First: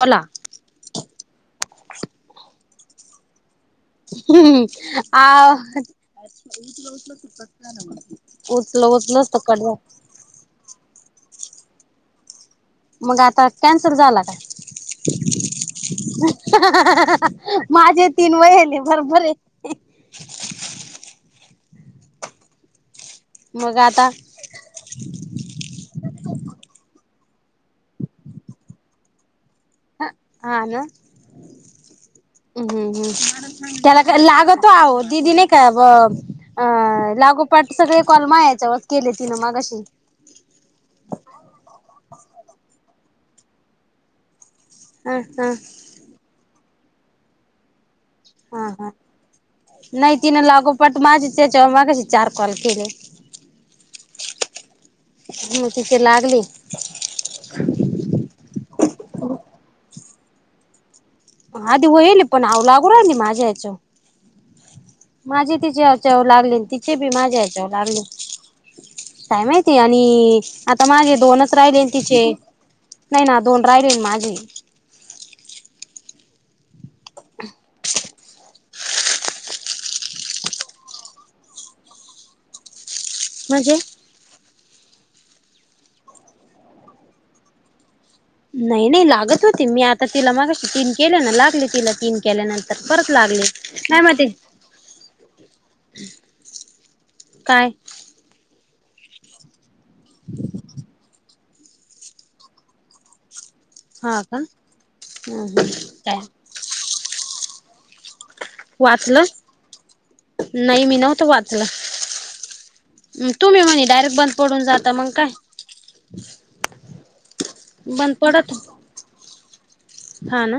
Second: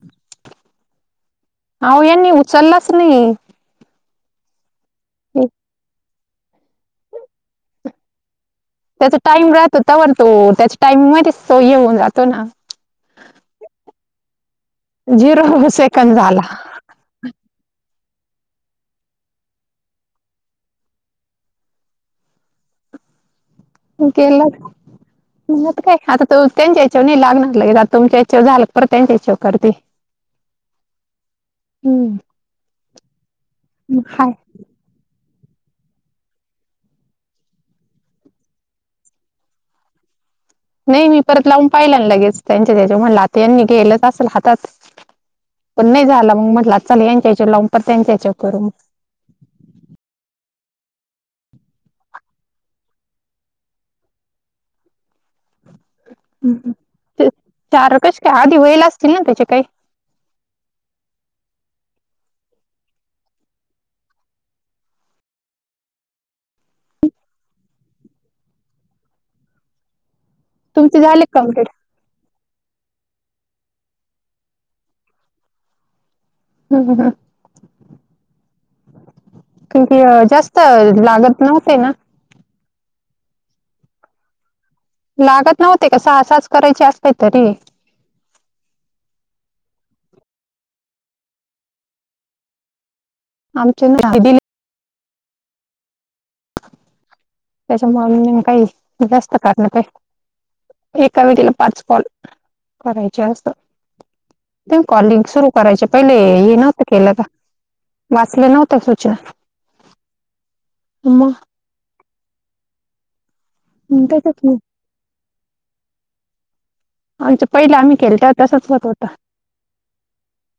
बला अहयानी उचललाच नाही ह् अ उचलं उचल सु का उचल त्याचा तलच त टाइम कडवा राहतो तवर तो त्याच्या टाइमिंग मध्ये सोयी होऊन जातो ना मग आता कॅन्सर झाला काय झिरो सेकंद झाला माझे तीन वयले बरोबर मग आता इकला म्हणत काय आता त त्यांच्या या्याच्यावर नाही लागणार लगे आता तुमच्या या्याच्यावर झाला परत त्यांच्या हच्यावर करते ह हा ना हम्म हम्म हम्म त्याला का हाय लागत तो आ दीदीने काय अ अ लागोपाठ सगळे कॉलमा याच्यावर केले तिन मग अशी नाही मी परत लावून पाहिला लगेच त्यांच्या त्याच्या म्हणला ते यांनी गेलंच असल हातात ह ह पण नाही झाला मग म्हटलं चल यांच्या यायच्या लंपर त्यांच्या याच्यावर करू हा मग हा नाही तिनं लागोपट माझ त्याच्यावर मागेशी चार कॉल केले [inaudible] म तिथ लागली चार कश काय आधी वयल असतील ना त्याचे काही आधी होईल पण ह लागू राली माझ्या या्याच माझे तिचे हचाव लागले तिचे बी माझे याचाव लागले काय माहिती आणि आता तुमचे माझे झाले दोनच कम्प्लीट राहिले तिचे नाही ना दोन राहिले माझे हम् ह. किि जास्त लागत नव्हते ना. म्हजे लागत नव्हते का सहा सास करायचे असते तरी नाही नाही लागत होते मी आता तिला मागाशी तीन केले ना लागले तिला तीन केल्यानंतर परत लागले आमचे नाही ना म हे ते दिले काय? काही जास्त कारण आहे एका व तला पाच पॉल करायचे अस हा का प कॉलिंग सुरू करायचे पहिले काय हे नवते. केलं का वाचलं नव्हत तूच वाचलं नाही मी न होत वाचलं. तुम्ही म्हणे डायरेक्ट बंद त्याच्यात मग पडून जात मग काय? आम पहिले आम्ही बंद खेळतात पडत तसंच होत होत. हा ना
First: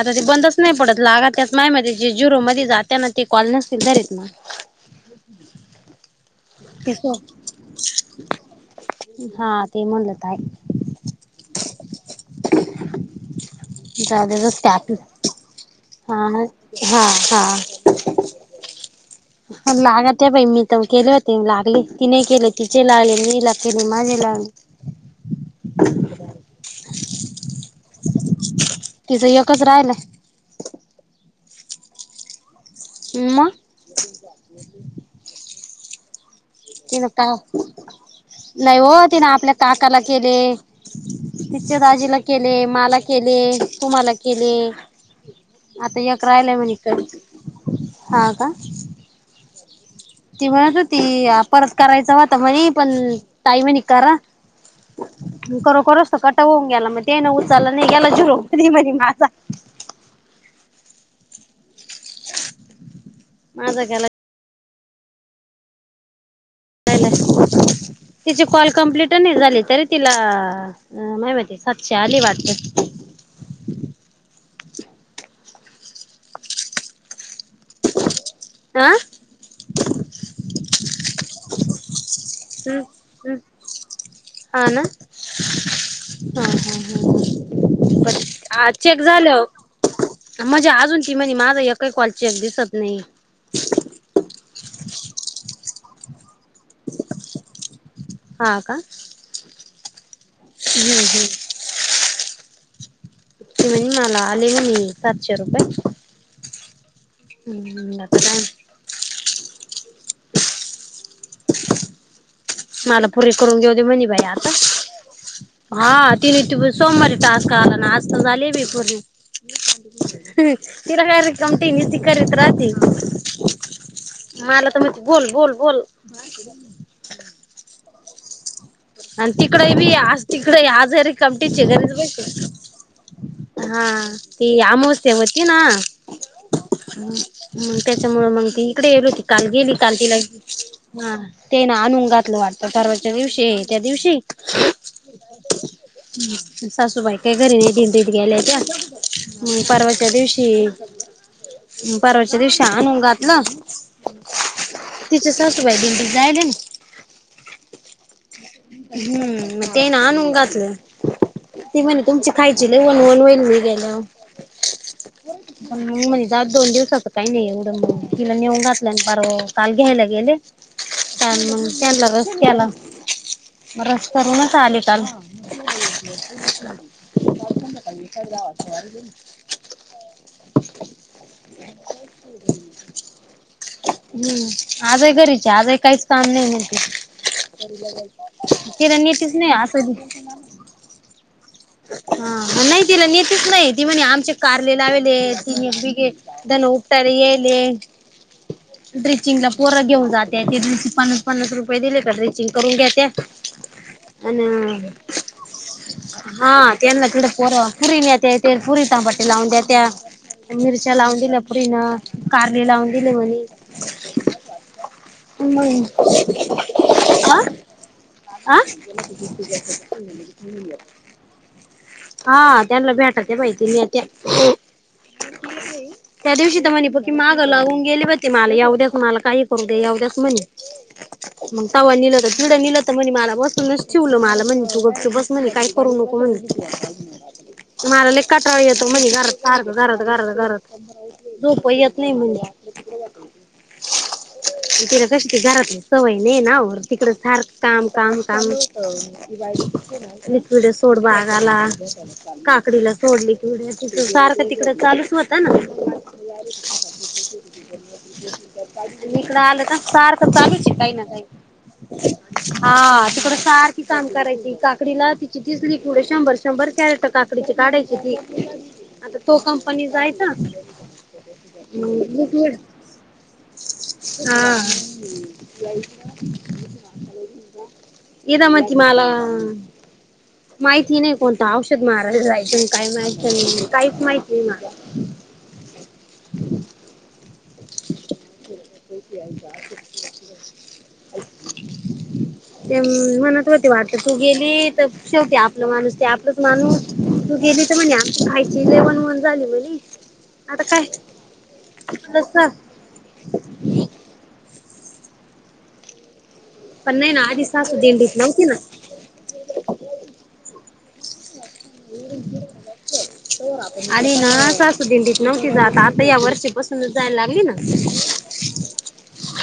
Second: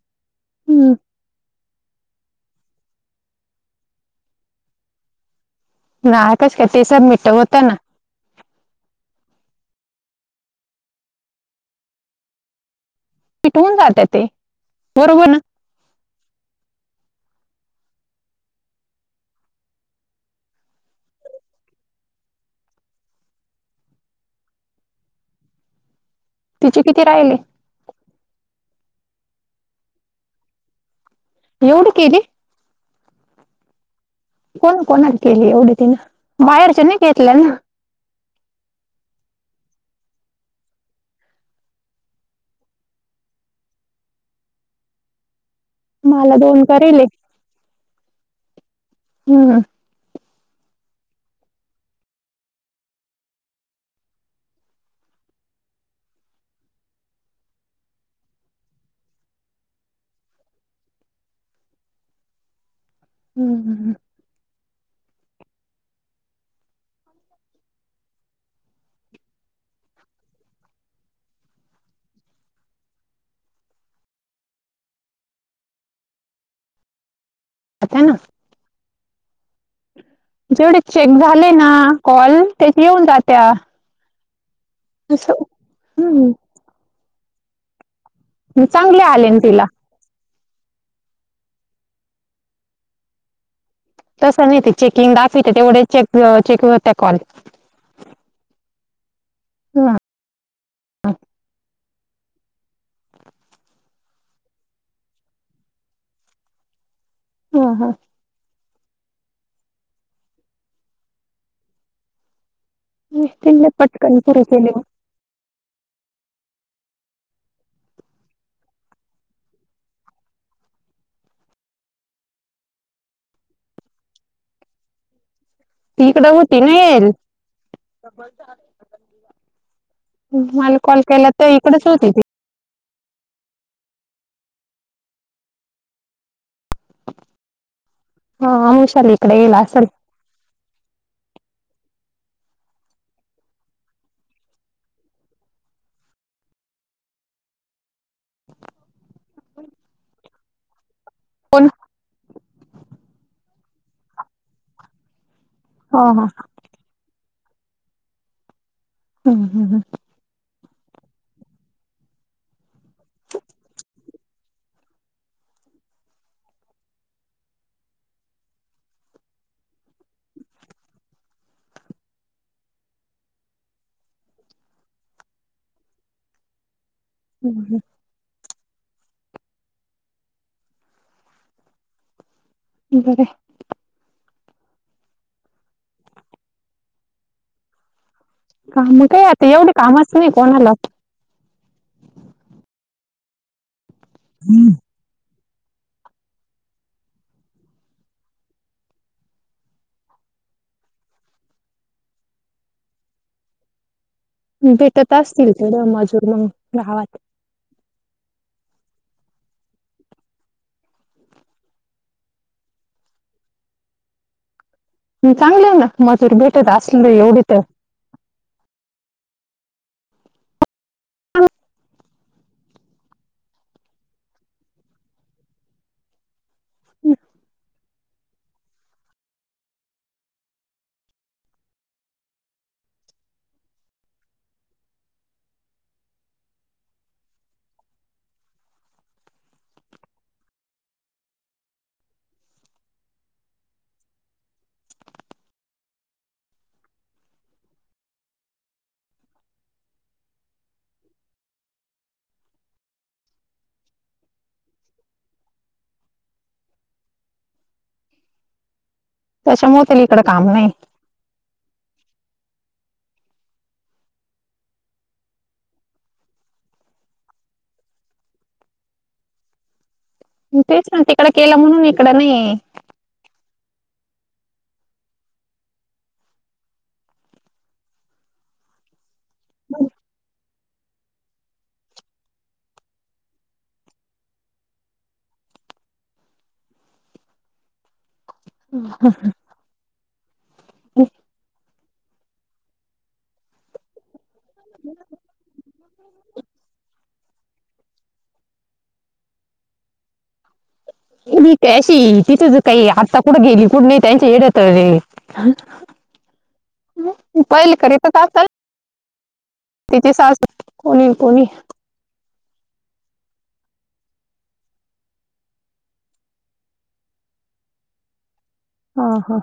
आता ते बंदच नाही हम्म. पडत लागा त्या माय मध्ये जे जुरो मध्ये जातना ते कॉल नसधरत ना. ना कश का तेस मिीठ ते होत ना. हा ते म्हणलंत आहे. मिट होऊन जाते जा ते तर त्याप बरोबर ना हा हा हा. [unintelligible] लागत पई मी तर केले होते लागले ति नाही केले तिचे लागले मी ला केले माझे लागले. [unintelligible] तिचे किती राहिले. तिचं एकच राहिलय. एवढी केली. [unintelligible] कोण कोणाला केले एवढे तिनं. बाहेरचे नाही ति न का घेतल्या ना नाही हो तिने आपल्या काकाला केले. तिच्या दाजीला केले मला केले तूमला केले. आता या क मला रायला दोन म्ह करेले कडे हा का? हम्म. ती म्हणत हो ती परत करायचं वाता म्हणे पण ताईमनी करा. खरोखरचत कट होऊन गेला मग ते ना उचालला नाही गेला शुर म्ह माझा हम्म. माझागला. कायलात. तिची कॉल कम्प्लिट नाही झाली तरी तिला अ माहि माती सातशे आली वाटते. आता ना. आह. जेवढे चेक झाले ना कॉल तेच येऊन जात्या. ह ना. तसं हम्. आ चांगले चेक झाल आले ना हो. तिला म्हणजे अजून ती म्ह माझा एकही कॉल चेक दिसत नाही. तसं नाही ते चेकिंग दाफवित तेवढे चेक चेक होत्या कॉल. हा का? ह. हम् हम्. त म्हणजे मला आले म्ह सातशे रुपये. हा हम्म हा मता का? मला पुरी करून तिने घेऊ दे म्ह पटकन बाई पुरे आता केले हा तिने त सोमवारी तास का आला ना आज तर झाली बी पूर्ण तिरा काय कमटीन्यू त करत राहते मला तर मा बोल बोल बोल ती इकड होती नाल आणि तिकडे बी तिकडे कॉल आजारी केला तर कमटीचे इकडेच घरीच होती ती बक हा ती आंमवशा होती ना ह मग त्याच्यामुं मग ती हा इकडे गेलो विशाल होती काल येईल गेली असेल काल तिला हा ते ना अनुून घातलं वाटत परवाच्या दिवशी त्या दिवशी सासूबाई काय घरी नाही दिन दत गेल्या त्या हम् परवाच्या दिवशी कोण परवाच्या दिवशी ान हो घातलं तिचसस वेडिंग हा हा डिझाईन आहे ना हम्म म ये ना हन उंगातलं ती म्हणे तुमची खायची लवनवन होईल मी गेलं पण मग म्हणे दात दोन दिवसच काही नाही एवडं तिला नेऊन घातलं आणि बार काचाल घ्यायला गेले ल मग त्याला रस त्याला रस करूनच आली काल का ए का जावाारी बर हम्म आजही घरीचे आजही काहीच काम नाही नते काम काय आता एवढे कामच नाही कोणाला हा नाही तिला नेतच नाही ती म्हणे आमचे कारले लावेले ति ताण उपट्याला ये ड्रिचिंगला पोरं घेऊन जाते ते पन्स पन्नास रुपये दिले तर ड्र्रीचिंग करून घेते भेटत असतील तेडं माझ्या हा तेन ना कड पोर् पुरीनय ते पुरी इ त पटला उनयता मिरच्या लावून दिल्या पुरीन कारले लावून दिले म्हणे चांगले ना मजूर भेटत असले हा एवढे तर हा हा त्यांना भेटाच माहिती मी त्या त्या दिवशी म्हणे प की मागं लावून गेली बती मला येवद्यास मला काही करू दे एवद्यास म्हणे मग तवा निलं तर जिडं नलं तर म्हणे मला बसूनच ठेवलं मला म्हणज तू गप तू बस म्हणे काय करू नको म्हणज मला ल कटराळ येतो म्हणे घरात सारखं घरात घरत गरज रोप यत नाही म्हणजे तिला कशी त झाराात सवय नाही ना होर तिकडं सारख काम काम काम लिक्विड सोड बागाला काकडीला सोडली तवड्या तिथ सारखं तिकड चालूच होत ना नििकला का त्याच्यामुळे त्याला सर इकडं तर काम चलच नाही काही ना काही हा तिकड सारखी काम करायची काकडीला तिची तीच पुढे शंभर शंभर कॅरेट काकडीची काढायची ती आता तो कंपनी जायच तेच ना तिकड केलं म्हणून इकड लिक्विड नाही हा ये मज मला माहिती नाही कोणत औषध मारय तून काही माहि नाही काहीच माहिती नाही मार ते मनात होती वाट तू गेली तर शेवटी आपला माणूस ते आपलंच माणूस तू गेली म्हणजे आमची खायची इलेवन वन झाली म्हली आता काय कय अशी तसं तिथंच काही आत्ता कुठं गेली कुठे नाही त्यांच्या येड्या तळले. पण नाही ना आधी पहिल सासू करीतच दिंडीत नव्हती आसल ना तिची सासू कोणी कोणी. [inaudible] आणि ना सासू अस दिंडीत नव्हती जात आता या वर्षीपासून जायला लागली ना. हा हां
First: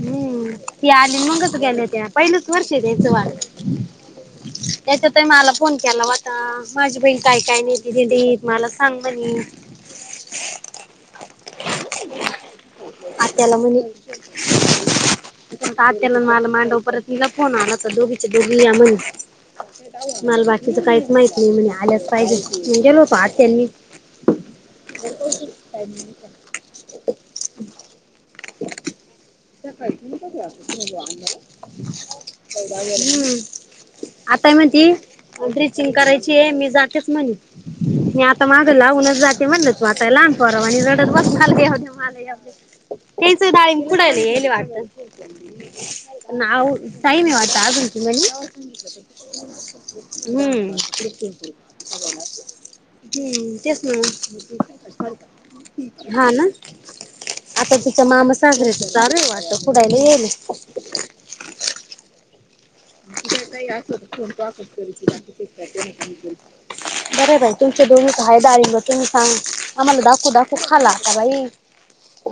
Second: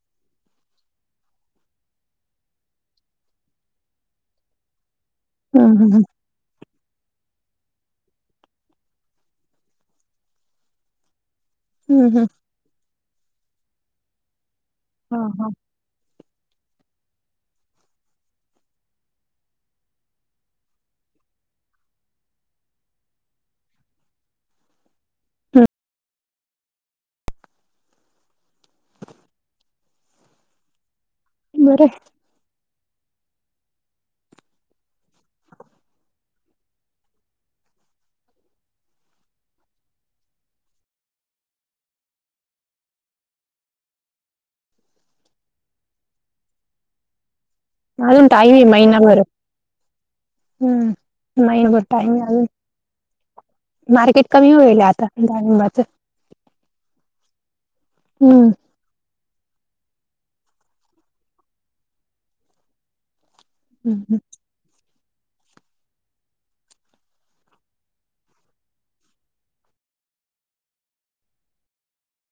हम्म ती आली मगच गेल्या त्या पहिलंच वर्ष त्याचं वार ह् [inaudible] त्याच्यातही मला हम्म फोन हम्म केला होता माझी बहीण काय काय नाही त दिदी मला सांग म्हणे. हम् हम् आत्याला म्हणे. हा हां तात्याला मला मांडव परतनला फोन आला तर दोघीच्या दोघी या म्हणे. मला बाकीच काहीच माहित नाही म्हणे आल्यास पाहिजे म्हणजे गेलो होतो आत्या आणि मी. हम्म [inaudible] ह [inaudible] [unintelligible] [unintelligible] बरं आहे. आताय म्हणती ब्लिचिंग करायची आहे मी जातेच म्हणे. मी आता मागे लावूनच जाते म्हणलंच म आता लहान पररावा आणि रडत बसलव मा तेस नाडी कूडली. वा काही टाईम आहे वाटत अजून? ती अजून म्हणे टाईम ते महिनाभर. हम्म हम्म महिनाभर टाईम आहे अजून तेच ना मार्केट कमी होईल आता मग डाळिंबाचं हा ना आता तिच्या हम्म मामसासरेच चा रे वा पुुडाला येल तता यात हम्म कोणक करायचीकी श [unintelligible] [inaudible] बरं बाई तुमचे दोनघींच कायदारी म तुम्ही सांग आम्हाला दाखू दाखू खाला आता भाई.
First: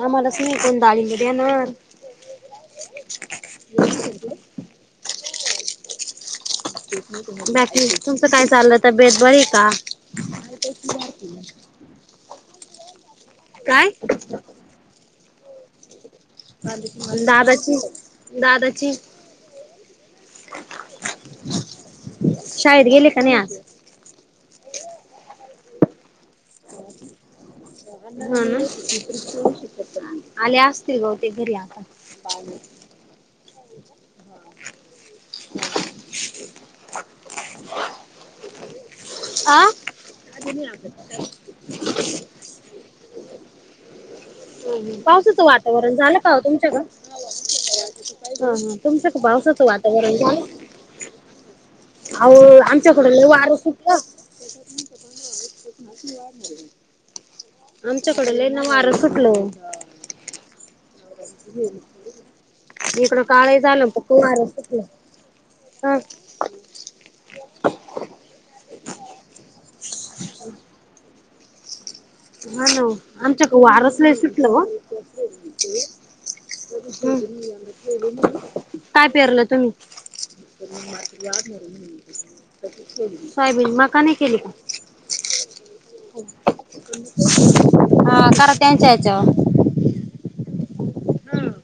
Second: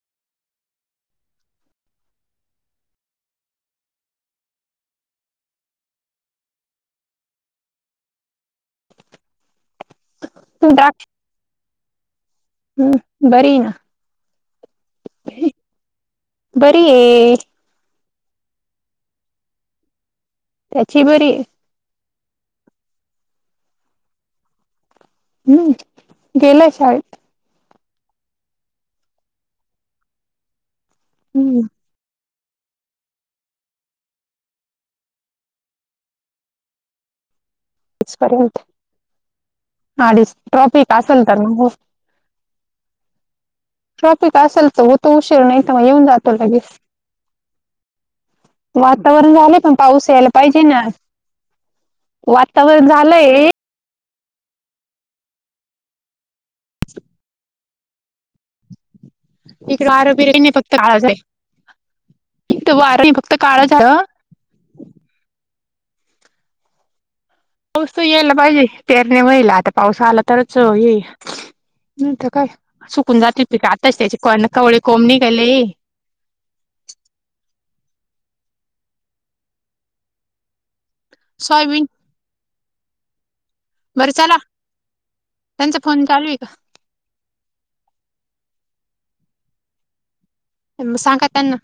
आम्हालाच नाही कोण डाळींब देणार. म [inaudible] बाकी तुमच काय चाललं तब्बेत बरी आहे का? तू हम् काय [inaudible] आहे दादाची दादाची. त्याची बरी आहे. शाळेत गेले का नाही आज? हम्म गेलाय शाळेत. शकत आले असतील बहुतेक घरी हम्म आता. [inaudible] [unintelligible] पर्यंत आ [unintelligible] ट्रॉफिक असल तर मग ट्रॉफिक असेल तर होतो उशीर पावसाचं नाही तर मग वातावरण येऊन झालं जातो लगेच. हा हा तुमचं पावसाचं वातावरण का. ते ना आलो वातावरण आमच्याकड लय झालंय वार सुटलं. [inaudible] आमच्याकड लय न वारं सुटलं. वारं - बीरं काय नाही. फक्त काळ [unintelligible] इकडं, काळ ही झालं. फक्त वारं सुटलय. पाऊस त यायला पाहिजे. पेरण्या व्हायला आता पाऊस आला तरच, येई नाही तर काय. हा ना सुकून जातील आमच्याकडं पिक. आताच वारंच लय त्याचे को सुटलं हो कवळे कोंब निघायले. [unintelligible] काय, पेरलं तुम्ही? Soybean [unintelligible] soybean. मका, बरं नाही चला केली का? त्यांचा फोन चालू आहे हा करा त्यांच्या याच्याव. [unintelligible] सांगा त्यांना.